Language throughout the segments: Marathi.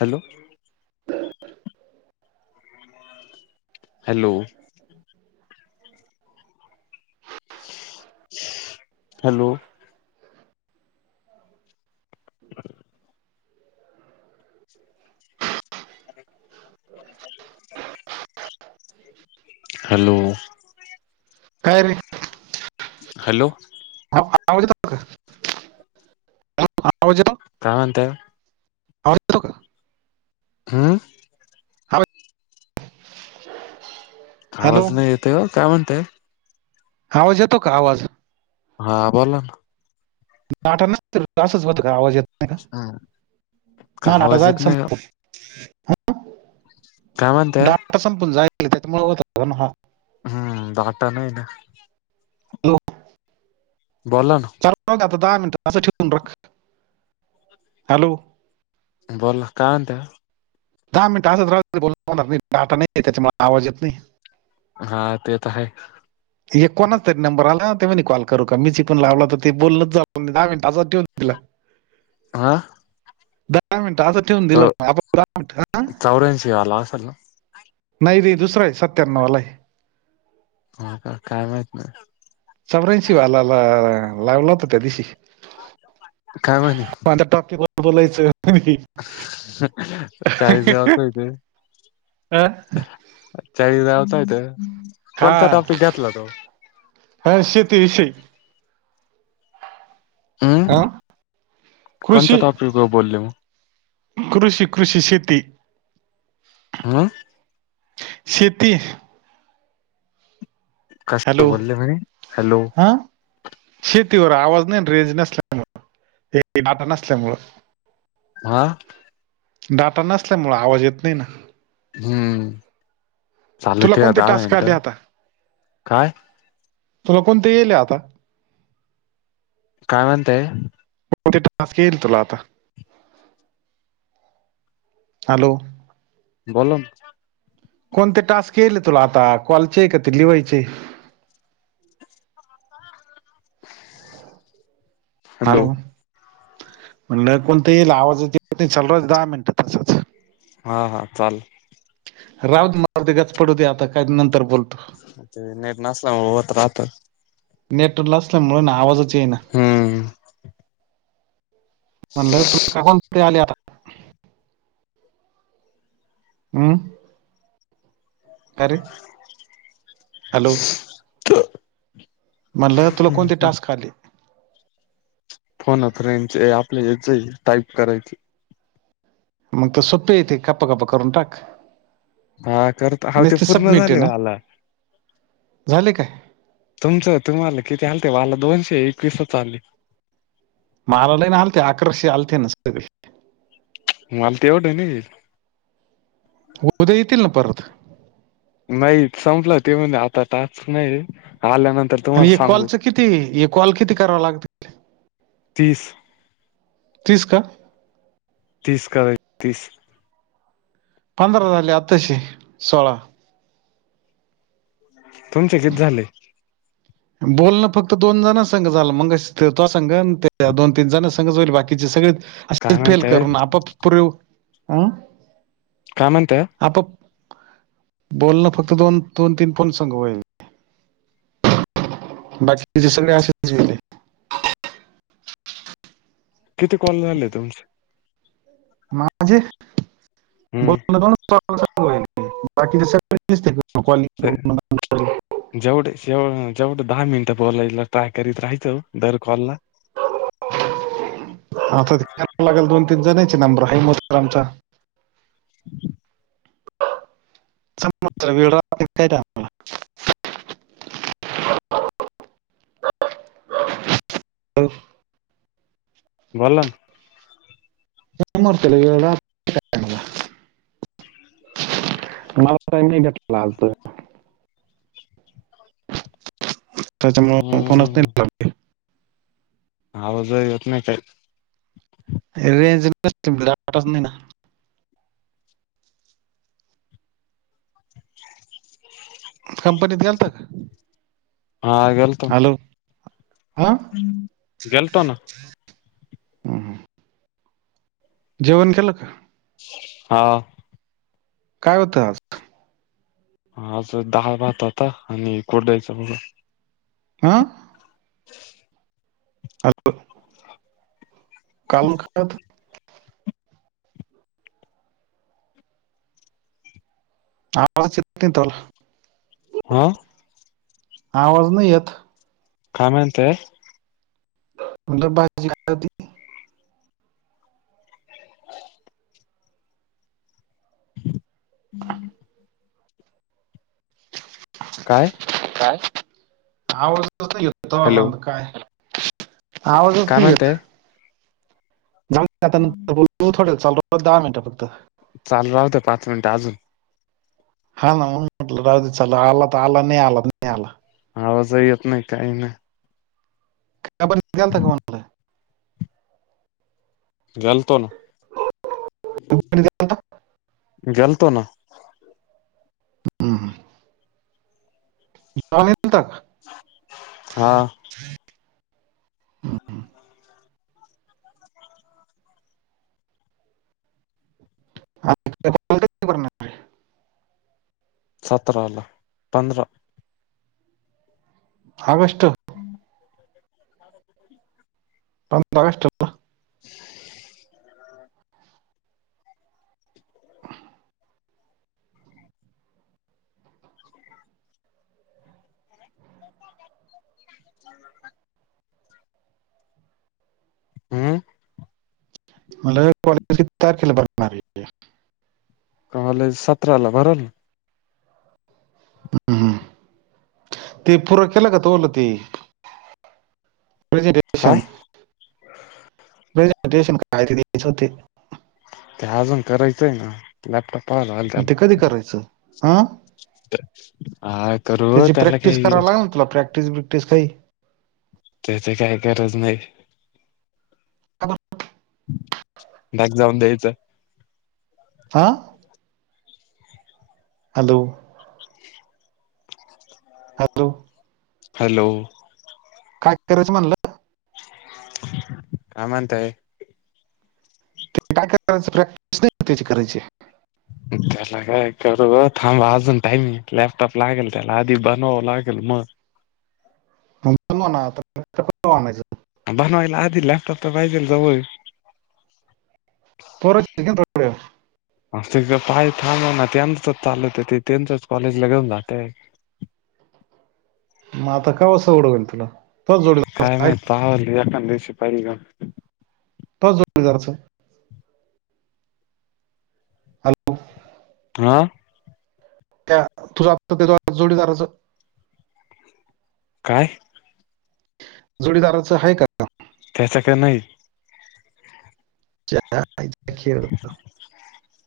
हॅलो, [inaudible] हॅलो, हॅलो [inaudible] ह हॅलो काय रे हॅलो [unintelligible] क हा आवाज येतो काय म्हणताय आवाज येतो का हम्म हा [inaudible] आवाज नाही येतं ओ काय म्हणताय आवाज येतो का आवाज हा बोला ना नाटा नाही तर असंच होतं का आवाज येत नाही का ना का म नाटा आवाज येत जायच नाही संत [inaudible] [unintelligible] काय म्हणताय डाटा संपून जायचं होत ना हा [inaudible] हम्म डाटा नाहीये ना हॅलो बोला ना आता दहा मिनटं असं ठेवून राख हॅलो बोला काय म्हणताय दहा मिनिटं असंच राहूदे [inaudible] टाटा नाही त्यांच्यामुळे आवाज येत नाही हा ते तर आहे एक कोणाच तरी नंबर आला ना ते म कॉल करू का मीची पण लावला तर ते बोललच जा दहा मिनिटं असेच ठेवून दिला. ह हा दहा मिनिटं असंच ठेवून दिलं तो आपण दहा मिनिटं हा? चौऱ्याऐंशी आला असेल ना नाही दे दुसरं [inaudible] वाला आहे, हो का काय माहित मग चौर्ऐशी वालाला लावला होता त्या दिवशी काय म्हनू टॉकीे बद्दल बोलायचं [inaudible] चाळीस [inaudible] हा? चाळीस [inaudible] कोणता हा टॉपिक घातला तो हा शेतीविषयी हम्म हा कोणत्या कृषी टॉपिकवर बोलले मग कृषी कृषी शेती हा शेती कशावर हॅलो बोलले म्हणे हॅलो हा शेतीवर आवाज नाही रेंज नसल्यामुळे हे नात नसल्यामुळे हा डाटा नसल्यामुळ आवाज येत नाही ना हम्म. तुला चालते कोणते दहा टास्क मिंनट आले आता काय? तुला कोणते येईल आता. काय म्हणताय? [unintelligible] टास्क येईल तुला आता हॅलो बनून कोणते टास्क येले तुला आता? कॉलचे आहे का? ते लिवायचे. हॅलो म्हणलं कोणते येईल? आवाज [unintelligible] दहा मिंनटं तस हा हा चालेल. राऊदे म तीच पडू दे आता, काही नंतर बोलतो. नेट नसल्यामुळ होत राहत. नेट नसल्यामुळन आवाजच येना. हम्म. म्हणलं तू का बोल? ये आले आता. हम्म. का रे? हॅलो हम्म म्हणलं तुला कोणते? टास्क आलेत. फोन अ फ्रेंडचे आपल्य हेच टाईप करायची. मग तर सोप येते गप्प गपपा करून टाक. हा करत हा ते नुसते पूर्ण सबमिट आहे झाले ओ ना आला. झाले काय तुमचं तुम्हाला किती? आलते दोनशे एकवीसच आले. मलाही ना आलते अकराशे आलते ना सगळे ते म आल [unintelligible] ते एवढे आहे ना. उद्या येतील ना परत. नाहीयेतं संपलं ते, म्हने आता टास्क नाही आल्यानंतर आणि तुम्हाला हे सांगू कॉलचं किती? हे कॉल किती करावा लागत? तीस. तीस का? तीस काय तीस? पंधरा झाली, आत्ताशी सोळा. तुमचे किती झाले? बोलण फक्त दोन जण संग झालं मग, मगाशी ते तुआ संग त्या दोन तीन जण संग होईल. बाकीचे सगळे अस काय फेल म्हणताय करून आपप पर् [unintelligible] अ. कामात आहे. आता आप बोलण फक्त दोन-दोन तीन फोन सांग व्हायलय. बाकीचे सगळे असेच गेले. किती कॉल झाले तुमचे? माझे हम्म बोलन दोनच बाकी [unintelligible] बाकीचे सगळे. तेहतीस टक्के [unintelligible] जेवढेेव जेवढं दहा मिनिटं बोलायला ट्राय करीत राहायचं दर कॉलला हा आता ते करावं लागेल दोन तीन जणची नंबर हा [unintelligible] चा ह [inaudible] [unintelligible] च वेळ राहते कायला [unintelligible] बोला ना? [unintelligible] मला का? [unintelligible] नाही घेतलेला आलत त्याच्यामुळे फोन हम्म [unintelligible] आवाज येतं नाय काही. रेंज [unintelligible] नाही ना [unintelligible] कंपनीत गेलता का? हा गेलतो हॅलो! आं? गेलतो ना. हम्म. जेवण केलं का? हा. काय होतं आज? आज धाळ भात होता आणि कुरडइचा भुगा. अं? [unintelligible] [unintelligible] आवाज येत नाही [unintelligible] आं? आवाज नाही येत. काय म्हणताय? म्हणल भाजी काय होती? [inaudible] काय? काय आवाज नव्हता हॅलो येत [unintelligible] काय आवाजच काय नाही येत म्हणताय [unintelligible] दहा मिनिटं फक्त. चालू राहु दया पाच मिनट अजून. हा ना म्हणून म्हटलं राहु दे चालू, आला तर आला नाही आला तर नाही आला. आवाज ही येत नाही काय ही नाही. कंपनीत गेलंता [unintelligible] गेलतो ना. [unintelligible] गेलतो ना. हम्म हम्म. [unintelligible] हा. [unintelligible] सतराला पंधरा. ऑगस्ट? [inaudible] [inaudible] पंधरा आगस्ट. [unintelligible] [inaudible] [inaudible] [inaudible] हम्म. मणलं कॉलेज किती तारखेला भरणारय? कॉलेज सतराला भरल. हम्म हम्म, ते पूरं केलं का ते. काय प्रेजेंटेशन प्रेझंटेशन काल ते देयचे होते? ते अजून करायचंय ना,, लॅपटॉप पाहावं लागल मग ते त्याला. कधी करायचं? अं, हा करू त्याची त्याला प्रॅक्टिस काही कराव लागल ना तुला प्रॅक्टिस क्टिस काई? त्याचे काय गरज नाही. का बरं? बॅक जाऊन द्यायचं- हा. हॅलो! हॅलो. हॅलो. काय कारायचं म्हणलं.? काय म्हणताय.? ते काय करायच प्रॅक्टिस नाही का त्याची करायची? त्याला काय करू, थांब अजून टाईम य, लॅपटॉप लागेल त्याला आधी बनवावं लागेल मग- मग बनवा ना आ- -आणायचं. बनवायला आधी लॅपटॉप तर पायजेल जवळ- [unintelligible] ह पाय थांम हो ना त्यांचच चालत ते, त्यांचच कॉलेज ला घेऊन जातय. मग आता कवा सवड होईल तुला? तोच काय जोडीदाराचं आहे माहित, पहाव एकांदिवशी [unintelligible] हॅलो. हां. तुझ्या आता त्या जोडीदाराचं- काय? जोडीदाराचं हाय का नाव? त्याच का नाही. खेळ- [unintelligible] [inaudible]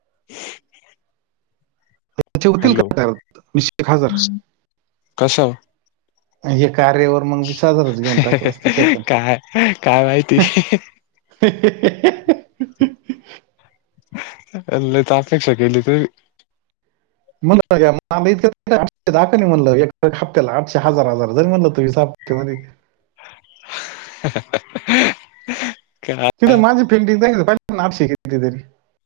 [inaudible] त्याचे होतील हॅलो का, तिशेक हजार- कसं.? अं हे कार्यवर काय,, काय माहिती.? ह-हहहह लयच अपेक्षा केली तुम्ही - म्हण इकठशे दाका म्हणलं हप्त्याला आठशे हजार हजार ज म्हणलं त हपते म- ह - ति माझी पेंटिंगहिठेत तरी.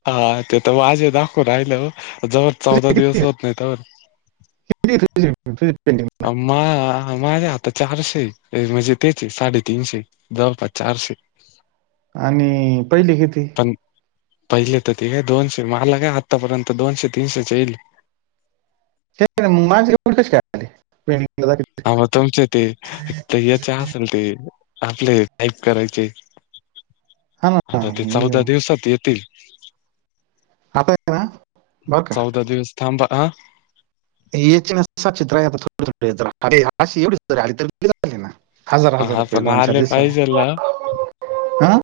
हा ते तर माझे दाखवून राहिलं ज- तुझ किती कतीझ तुझ मा माझ्या आता चारशे म्हणजे त्याचे साडेतीनशे जवळपास चारशे आणि पहिले किती? पण पहिले तर ते घय दोनशे मला काय आत्तापर्यंत दोनशे तीनशे येईल. ते नहीं माझे एवढे कस काय आले पिंडींग मह तुमचे ते त्या च असेल ते आपले टाईप करायचे. हा ना आता ते चौदा मग दिवसात येतील. आता आहे ना बरं का चौदा दिवस थांबा हा. [unintelligible] ना हजार हजार हा रुपये पण दोन चार आले दिवस पाहिजेल. हा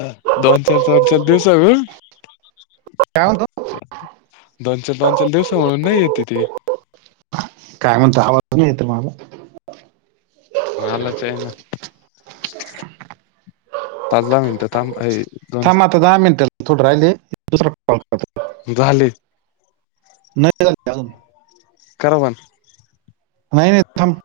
हं. दोन चार, चार चार दिवसा काय म्हणतो दोनशल दोनशल दिवसा म्हणून नाही येते ती. काय म्हणता? आवाज नाही तर येत मला. मलाच आहे ना, पाच धा मिनिटं थांब, ए. दोन थांब आता दहा मिनिटं, थोडं राहिलय. दुसरा कॉल करतो. झाले. नाही झाले अजून. करा बंद. नाही नाही थांब.